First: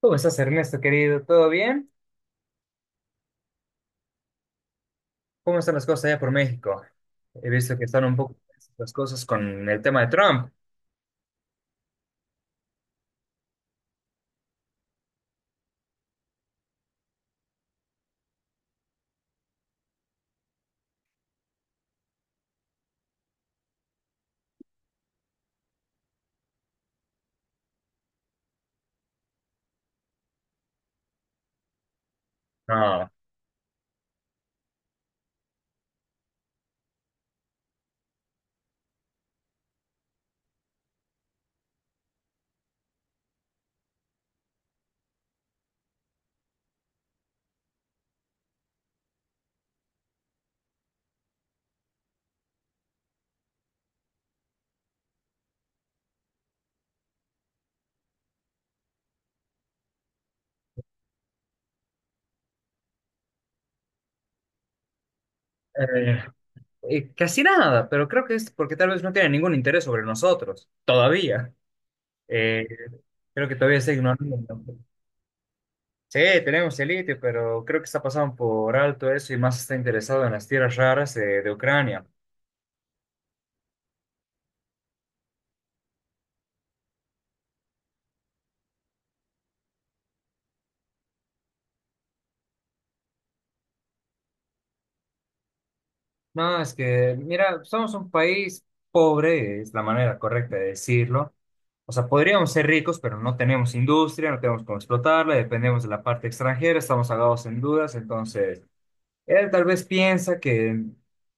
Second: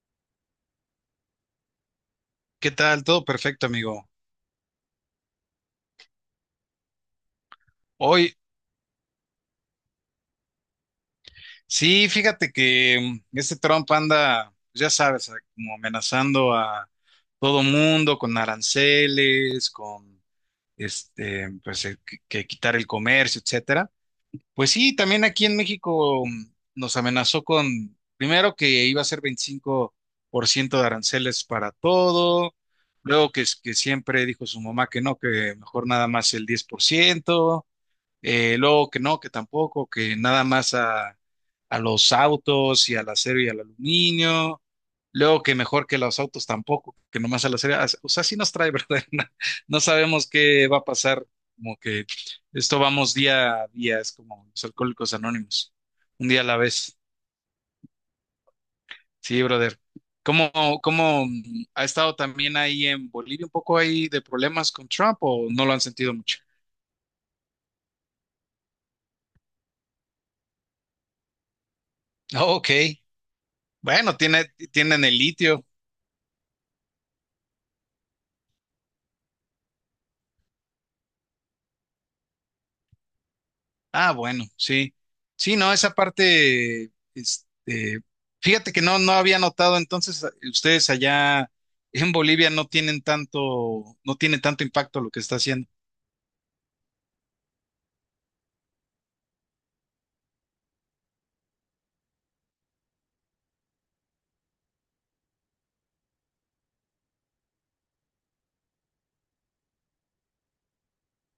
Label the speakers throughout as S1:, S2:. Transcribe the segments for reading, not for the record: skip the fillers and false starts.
S1: ¿Cómo estás, Ernesto, querido? ¿Todo bien?
S2: ¿Qué tal? Todo perfecto, amigo.
S1: ¿Cómo están las cosas allá por México? He visto que están un poco
S2: Hoy,
S1: tensas las cosas con el tema de Trump.
S2: sí, fíjate que Trump anda, ya sabes, como amenazando a todo mundo con aranceles, con pues que quitar el comercio, etcétera. Pues sí, también aquí en México nos amenazó con, primero que iba a ser 25% de aranceles para todo,
S1: No,
S2: luego que, que siempre dijo su mamá que no, que mejor nada más el 10%. Luego que no, que tampoco, que nada más a los autos y al acero y al aluminio. Luego que mejor que los autos tampoco, que nomás al acero. O sea, sí nos trae, ¿verdad? No, no sabemos qué va a pasar. Como que esto vamos día a día, es como los alcohólicos anónimos, un día a la vez. Sí, brother. ¿Cómo, ¿cómo ha estado también ahí en Bolivia un poco ahí de problemas con Trump o no lo han sentido
S1: eh,
S2: mucho?
S1: casi nada, pero creo que es porque tal vez no tiene ningún interés sobre nosotros, todavía. Eh,
S2: Ok,
S1: Creo que todavía está
S2: bueno,
S1: ignorando.
S2: tienen el litio.
S1: Sí, tenemos el litio, pero creo que está pasando por alto eso y más está interesado en las tierras raras de Ucrania.
S2: Ah, bueno, sí. Sí, no, esa parte, fíjate que no, no había notado, entonces ustedes allá en Bolivia no tienen tanto, no tiene tanto impacto lo que está haciendo.
S1: No, es que, mira, somos un país pobre, es la manera correcta de decirlo. O sea, podríamos ser ricos, pero no tenemos industria, no tenemos cómo explotarla, dependemos de la parte extranjera, estamos agados en dudas. Entonces, él tal vez piensa que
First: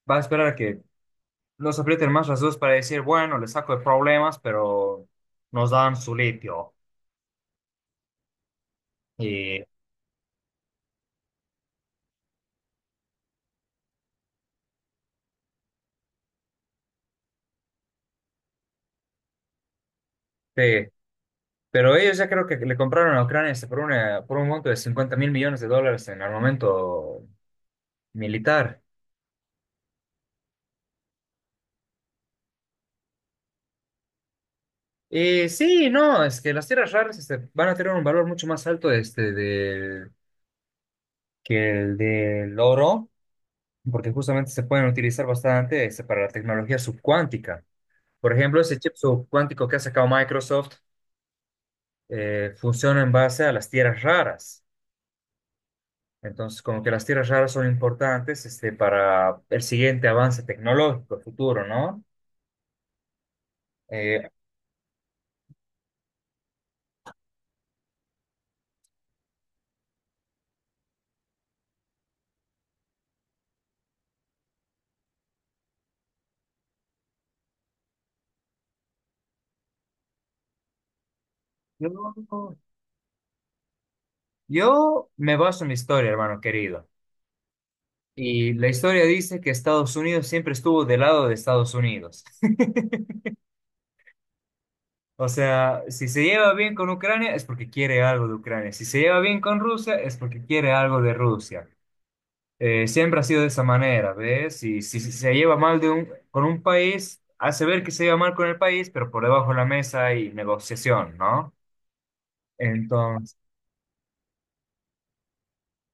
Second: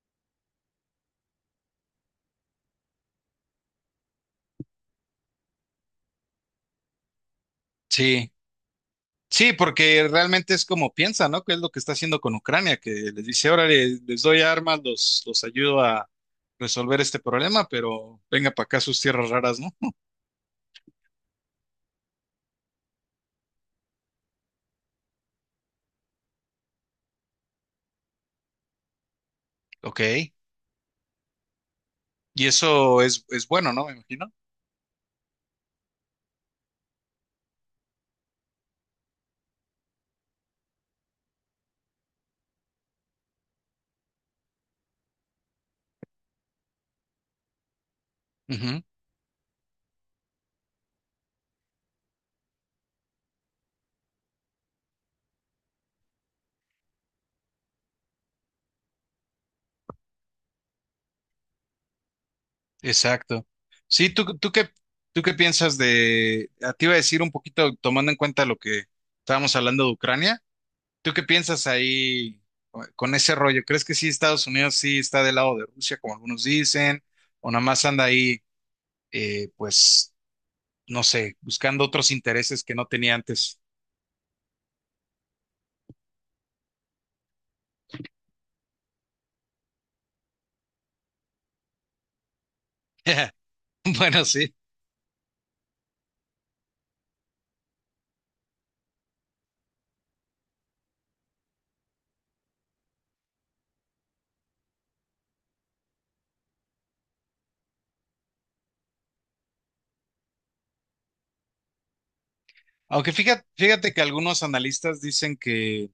S1: va a esperar a que nos aprieten más las dudas para decir, bueno, le saco de problemas, pero nos dan su litio.
S2: Sí, sí,
S1: Y,
S2: porque realmente es como piensa, ¿no? Que es lo que está haciendo con Ucrania, que les dice, ahora doy armas, los ayudo a resolver este problema, pero venga para acá a sus tierras raras, ¿no?
S1: sí, pero ellos ya creo que le compraron a Ucrania por un monto de $50.000 millones en armamento militar.
S2: Ok. Y es bueno, ¿no? Me imagino.
S1: Sí, no, es que las tierras raras van a tener un valor mucho más alto que el del oro, porque justamente se pueden utilizar bastante para la tecnología subcuántica. Por ejemplo, ese chip subcuántico que ha sacado Microsoft funciona en base a las tierras raras. Entonces, como que las tierras raras son importantes para el siguiente avance tecnológico futuro, ¿no?
S2: Exacto. Sí,
S1: Eh,
S2: ¿tú qué piensas de, a ti iba a decir un poquito tomando en cuenta lo que estábamos hablando de Ucrania, ¿tú qué piensas ahí con ese rollo? ¿Crees que sí Estados Unidos sí está del lado de Rusia, como algunos dicen, o nada más anda ahí, pues, no sé, buscando otros
S1: yo,
S2: intereses que no tenía antes?
S1: yo me baso en mi historia, hermano querido. Y la historia dice que Estados Unidos siempre estuvo del lado de Estados Unidos.
S2: Bueno, sí.
S1: O sea, si se lleva bien con Ucrania es porque quiere algo de Ucrania. Si se lleva bien con Rusia es porque quiere algo de Rusia. Siempre ha sido de esa manera, ¿ves? Y si se lleva mal con un país, hace ver que se lleva mal con el país, pero por debajo de la mesa hay negociación, ¿no?
S2: Aunque
S1: Entonces,
S2: fíjate que algunos analistas dicen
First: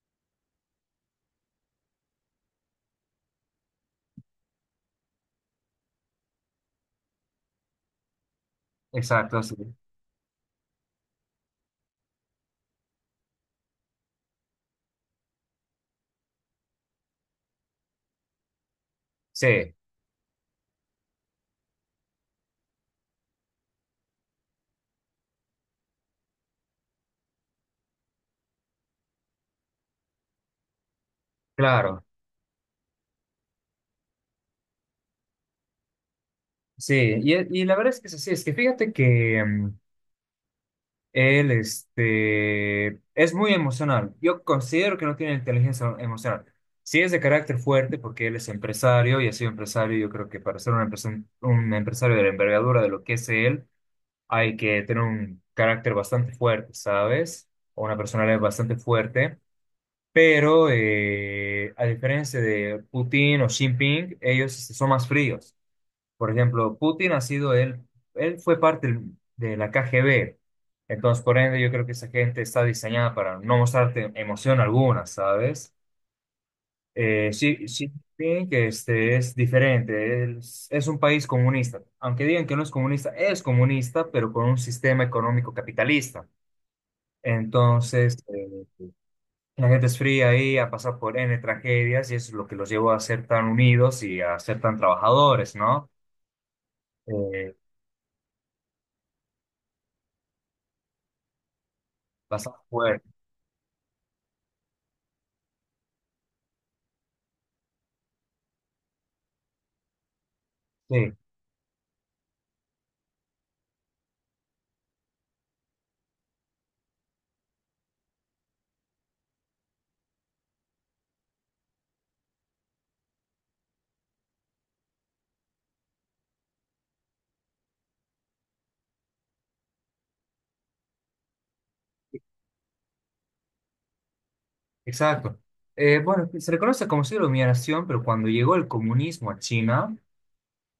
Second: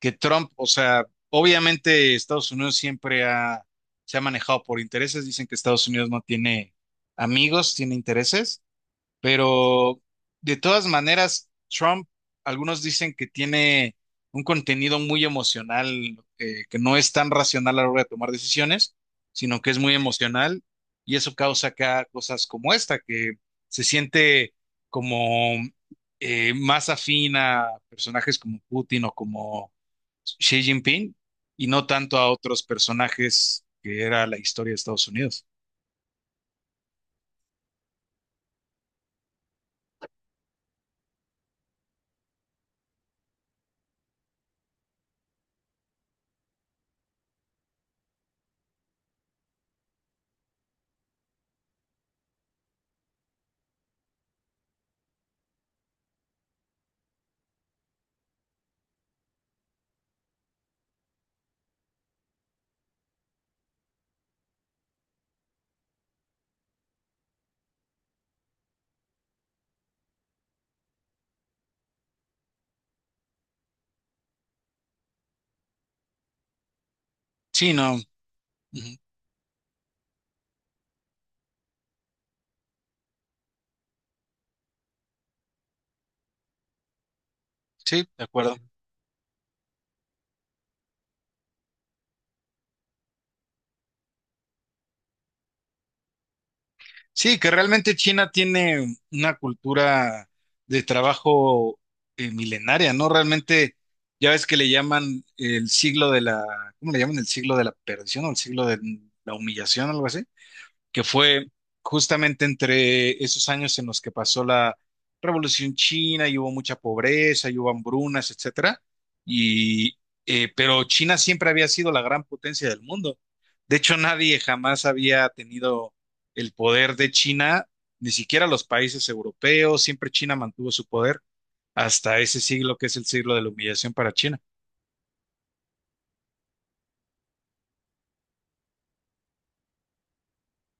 S2: que Trump, o sea, obviamente Estados Unidos siempre ha, se ha manejado por intereses, dicen que Estados Unidos no tiene amigos, tiene intereses,
S1: exacto, sí.
S2: pero de todas maneras, Trump, algunos dicen que tiene un contenido muy emocional, que no es tan racional a la hora de tomar decisiones, sino que
S1: Sí,
S2: es muy emocional y eso causa acá cosas como esta, que se siente como... más afín a personajes como Putin o como Xi Jinping y no
S1: claro.
S2: tanto a otros personajes que era la historia de Estados Unidos.
S1: Sí, y la verdad es que es así. Es que fíjate que él es muy emocional. Yo considero que no tiene inteligencia emocional. Sí es de carácter fuerte porque él es empresario y ha sido empresario. Yo creo que para ser un empresario de la envergadura de lo que es él, hay que tener un carácter bastante fuerte, ¿sabes? O una personalidad bastante fuerte. Pero a diferencia de Putin o Xi Jinping, ellos son más fríos. Por ejemplo, Putin él fue parte de la KGB. Entonces, por ende, yo creo que esa gente está diseñada para no mostrarte emoción alguna, ¿sabes? Eh, Xi,
S2: Sí,
S1: Xi
S2: no.
S1: Jinping, que
S2: Ujú.
S1: es diferente, es un país comunista. Aunque digan que no es comunista, es comunista, pero con un sistema económico capitalista.
S2: Sí,
S1: Entonces,
S2: de acuerdo.
S1: la gente es fría ahí, ha pasado por N tragedias y eso es lo que los llevó a ser tan unidos y a ser tan trabajadores, ¿no?
S2: Sí, que
S1: Eh,
S2: realmente China tiene una cultura de trabajo
S1: Bastante
S2: milenaria,
S1: fuerte,
S2: ¿no? Realmente, ya ves que le llaman el siglo de la, ¿cómo le llaman? El siglo de la perdición o el siglo de la humillación, algo así, que
S1: sí.
S2: fue justamente entre esos años en los que pasó la Revolución China y hubo mucha pobreza y hubo hambrunas, etcétera. Y, pero China siempre había sido la gran potencia del mundo. De hecho, nadie jamás había tenido el poder de China, ni siquiera los países europeos. Siempre China mantuvo su poder hasta ese siglo que es el siglo de la humillación para China.
S1: Exacto. Bueno, se le conoce como siglo de humillación, pero cuando llegó el comunismo a China,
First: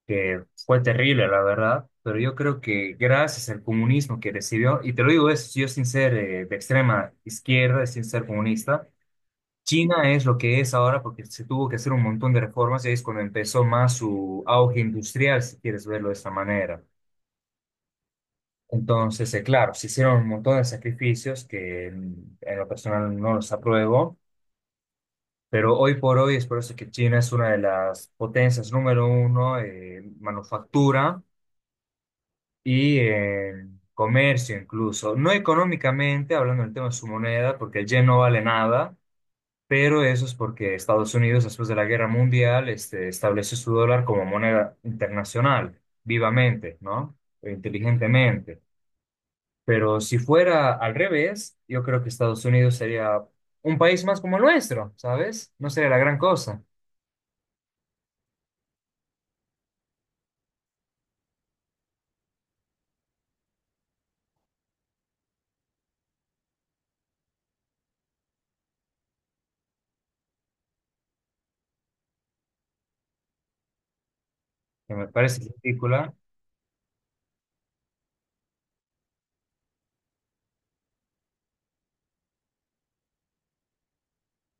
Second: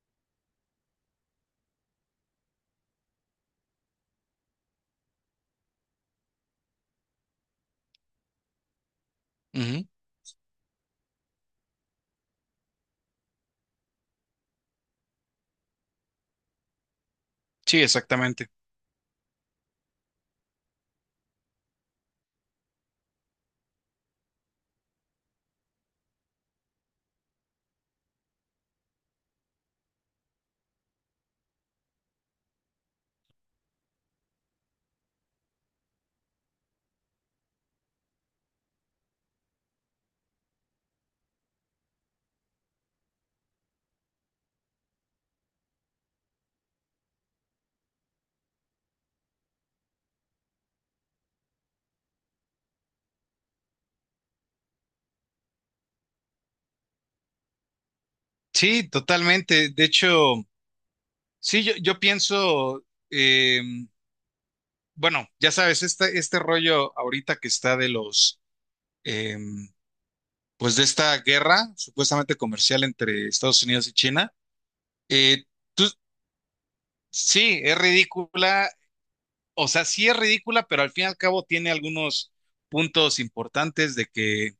S1: que fue terrible, la verdad, pero yo creo que gracias al comunismo que recibió, y te lo digo eso, yo sin ser de extrema izquierda, sin ser comunista,
S2: Ujú.
S1: China es lo que es ahora porque se tuvo que hacer un montón de reformas y ahí es cuando empezó más su auge industrial, si quieres verlo de esa manera.
S2: Sí, exactamente.
S1: Entonces, claro, se hicieron un montón de sacrificios que en lo personal no los apruebo. Pero hoy por hoy es por eso que China es una de las potencias número uno en manufactura y en comercio incluso. No económicamente, hablando del tema de su moneda, porque el yen no vale nada, pero eso es porque Estados Unidos, después de la Guerra Mundial, estableció su dólar como moneda internacional, vivamente, ¿no? E inteligentemente. Pero si fuera al revés, yo creo que Estados Unidos sería un país más como el nuestro, ¿sabes? No sería la gran cosa.
S2: Sí, totalmente. De hecho, sí, yo pienso, em, bueno, ya sabes, este rollo ahorita que está de los, em, pues de esta guerra supuestamente comercial entre Estados Unidos y China,
S1: Que me parece
S2: eh, tú-
S1: ridícula.
S2: sí, es ridícula, o sea, sí es ridícula, pero al fin y al cabo tiene algunos puntos importantes de que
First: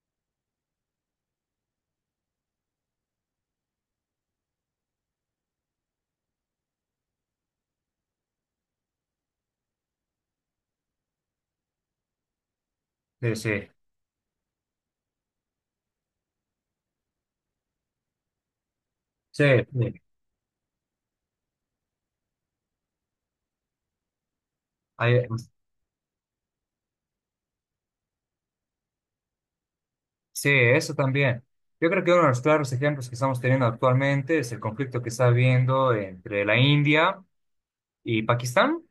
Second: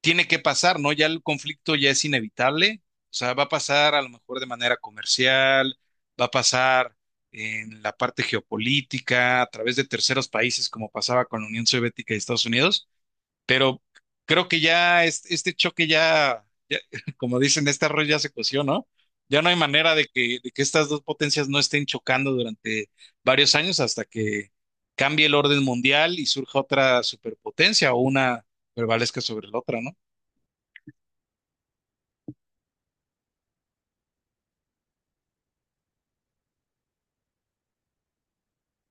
S2: tiene que pasar, ¿no? Ya el conflicto ya es inevitable, o sea, va a pasar a lo mejor de manera comercial, va a pasar en la parte geopolítica, a través de terceros países, como pasaba con la Unión Soviética y Estados Unidos.
S1: Sí, sí,
S2: Pero creo que este choque ya, como dicen, este arroz ya se coció, ¿no? Ya
S1: sí,
S2: no hay manera
S1: sí.
S2: de de que estas dos potencias no estén chocando durante varios años hasta que cambie
S1: Hay-
S2: el orden mundial y surja otra superpotencia o una prevalezca sobre la otra, ¿no?
S1: sí, eso también. Yo creo que uno de los claros ejemplos que estamos teniendo actualmente es el conflicto que está habiendo entre la India y Pakistán.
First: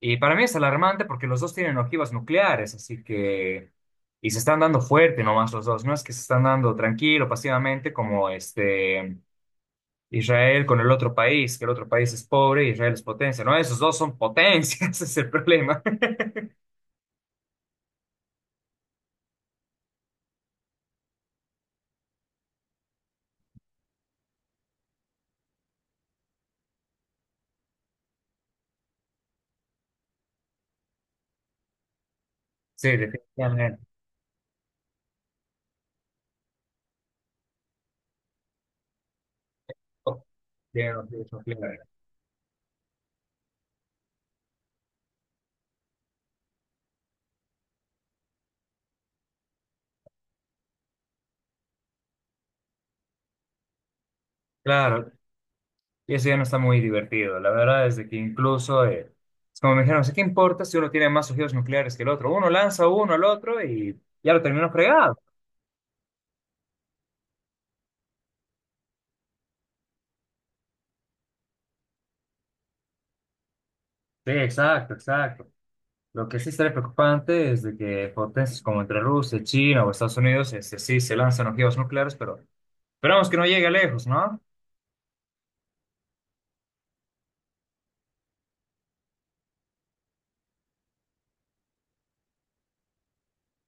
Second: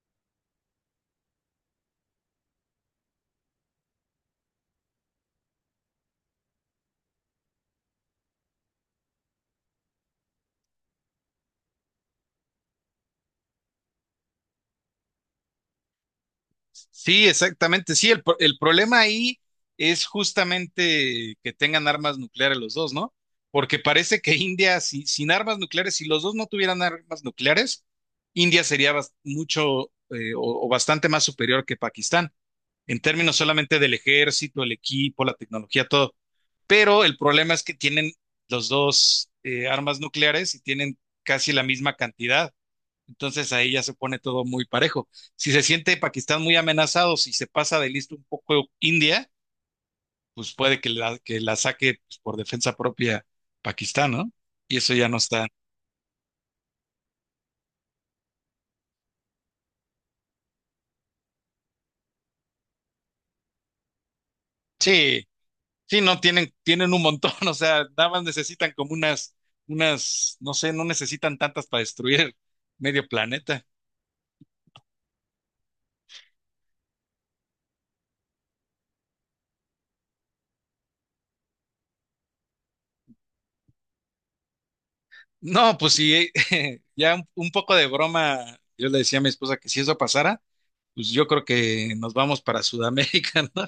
S1: Y para mí es alarmante porque los dos tienen ojivas nucleares, así que... Y se están dando fuerte nomás los dos, no es que se están dando tranquilo, pasivamente, como Israel con el otro país, que el otro país es pobre y Israel es potencia. No, esos dos son potencias, ese es el problema.
S2: Sí, exactamente. Sí, el problema ahí es justamente que tengan armas nucleares los dos, ¿no? Porque parece que India, sin armas nucleares, si los dos no tuvieran armas nucleares, India sería mucho o bastante más superior que Pakistán,
S1: Sí,
S2: en términos solamente
S1: definitivamente.
S2: del ejército, el equipo, la tecnología, todo. Pero el problema es que tienen los dos armas nucleares y
S1: Bien,
S2: tienen
S1: no, sí, no,
S2: casi la
S1: claro.
S2: misma cantidad. Entonces ahí ya se pone todo muy parejo. Si se siente Pakistán muy amenazado, si se pasa de listo un poco India, pues puede que que la saque pues, por defensa propia Pakistán, ¿no? Y eso ya
S1: Claro,
S2: no está.
S1: y eso ya no está muy divertido. La verdad es de que incluso, es como me dijeron: "Sí, ¿qué importa si uno tiene más ojivas nucleares que el otro? Uno lanza uno al otro y ya lo terminó fregado".
S2: Sí, sí, no, tienen un montón, o sea, nada más necesitan como unas, no sé, no necesitan tantas para destruir medio planeta.
S1: Sí, exacto, exacto. Lo que sí estaría preocupante es de que potencias como entre Rusia, China o Estados Unidos, sí se lanzan ojivas nucleares, pero esperamos que no llegue lejos, ¿no?
S2: No, pues sí, ya un poco de broma, yo le decía a mi esposa que si eso pasara, pues yo creo que nos vamos para Sudamérica, ¿no?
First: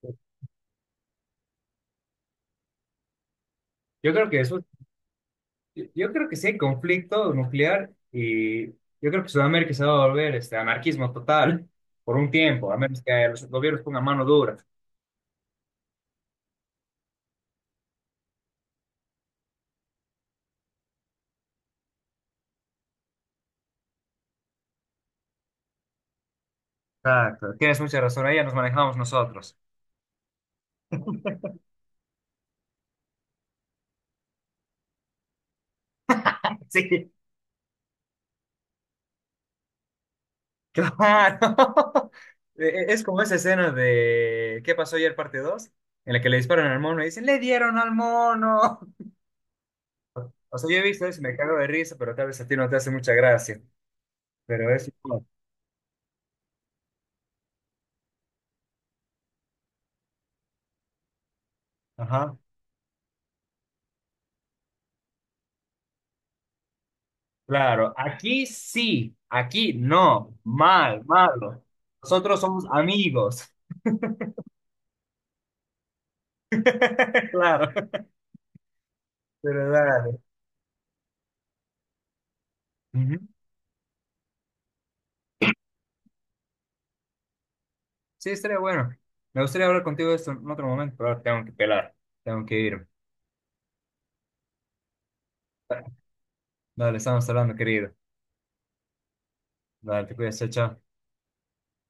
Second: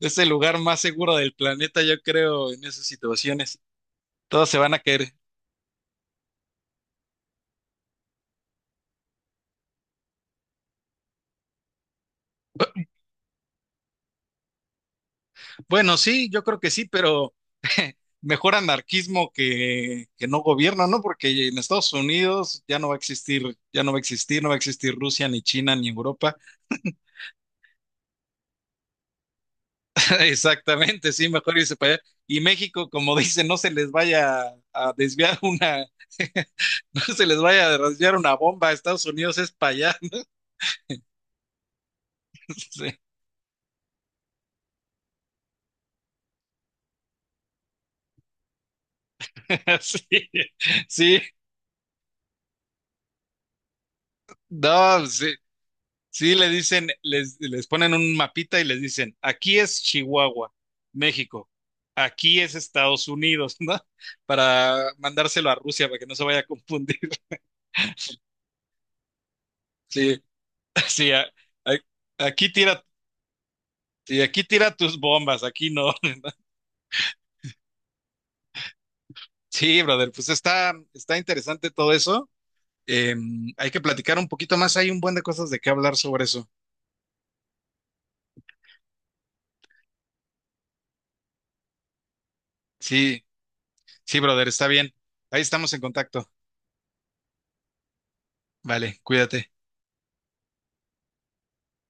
S2: Es el lugar más seguro del planeta, yo creo, en esas situaciones.
S1: Yo creo que
S2: Todos se
S1: eso
S2: van a caer.
S1: yo creo que sí hay conflicto nuclear y yo creo que Sudamérica se va a volver anarquismo total por un tiempo, a menos que los gobiernos pongan mano dura.
S2: Bueno, sí, yo creo que sí, pero mejor anarquismo que no gobierno, ¿no? Porque en Estados Unidos ya no va a existir, ya no va a existir, no va a existir Rusia, ni China, ni Europa.
S1: Exacto, tienes mucha razón, ahí ya nos manejamos nosotros.
S2: Exactamente, sí, mejor irse para allá. Y México, como dicen, no se les vaya a desviar una, no
S1: Sí,
S2: se les vaya a desviar una bomba. Estados Unidos es para allá.
S1: claro.
S2: Sí,
S1: Es como esa escena de ¿Qué pasó ayer?, parte dos. En la que le disparan al mono y dicen, ¡le dieron al mono!
S2: sí,
S1: O sea, yo he visto eso
S2: sí,
S1: y me cago de risa, pero tal vez a ti no te hace mucha gracia. Pero es...
S2: no, sí, sí, le dicen, les ponen un mapita y les dicen, aquí es Chihuahua, México,
S1: Ajá.
S2: aquí es Estados Unidos, ¿no? Para mandárselo a Rusia para que no se vaya a confundir.
S1: Claro, aquí sí, aquí
S2: Sí,
S1: no, mal,
S2: sí,
S1: malo. Nosotros
S2: aquí
S1: somos
S2: tira,
S1: amigos.
S2: sí, aquí tira tus bombas, aquí no.
S1: Claro, pero
S2: Sí, brother,
S1: dale.
S2: pues está, está interesante todo eso.
S1: Ujú.
S2: Em, hay que platicar un poquito más, hay un buen de cosas de qué hablar sobre eso.
S1: Sí, estaría bueno. Me gustaría hablar contigo de esto en otro momento, pero ahora tengo que pelar, tengo que ir.
S2: Sí. Sí, brother, está bien. Ahí estamos en contacto.
S1: Dale, estamos hablando, querido.
S2: Vale, cuídate.
S1: Dale, te cuidas, chao. Chao.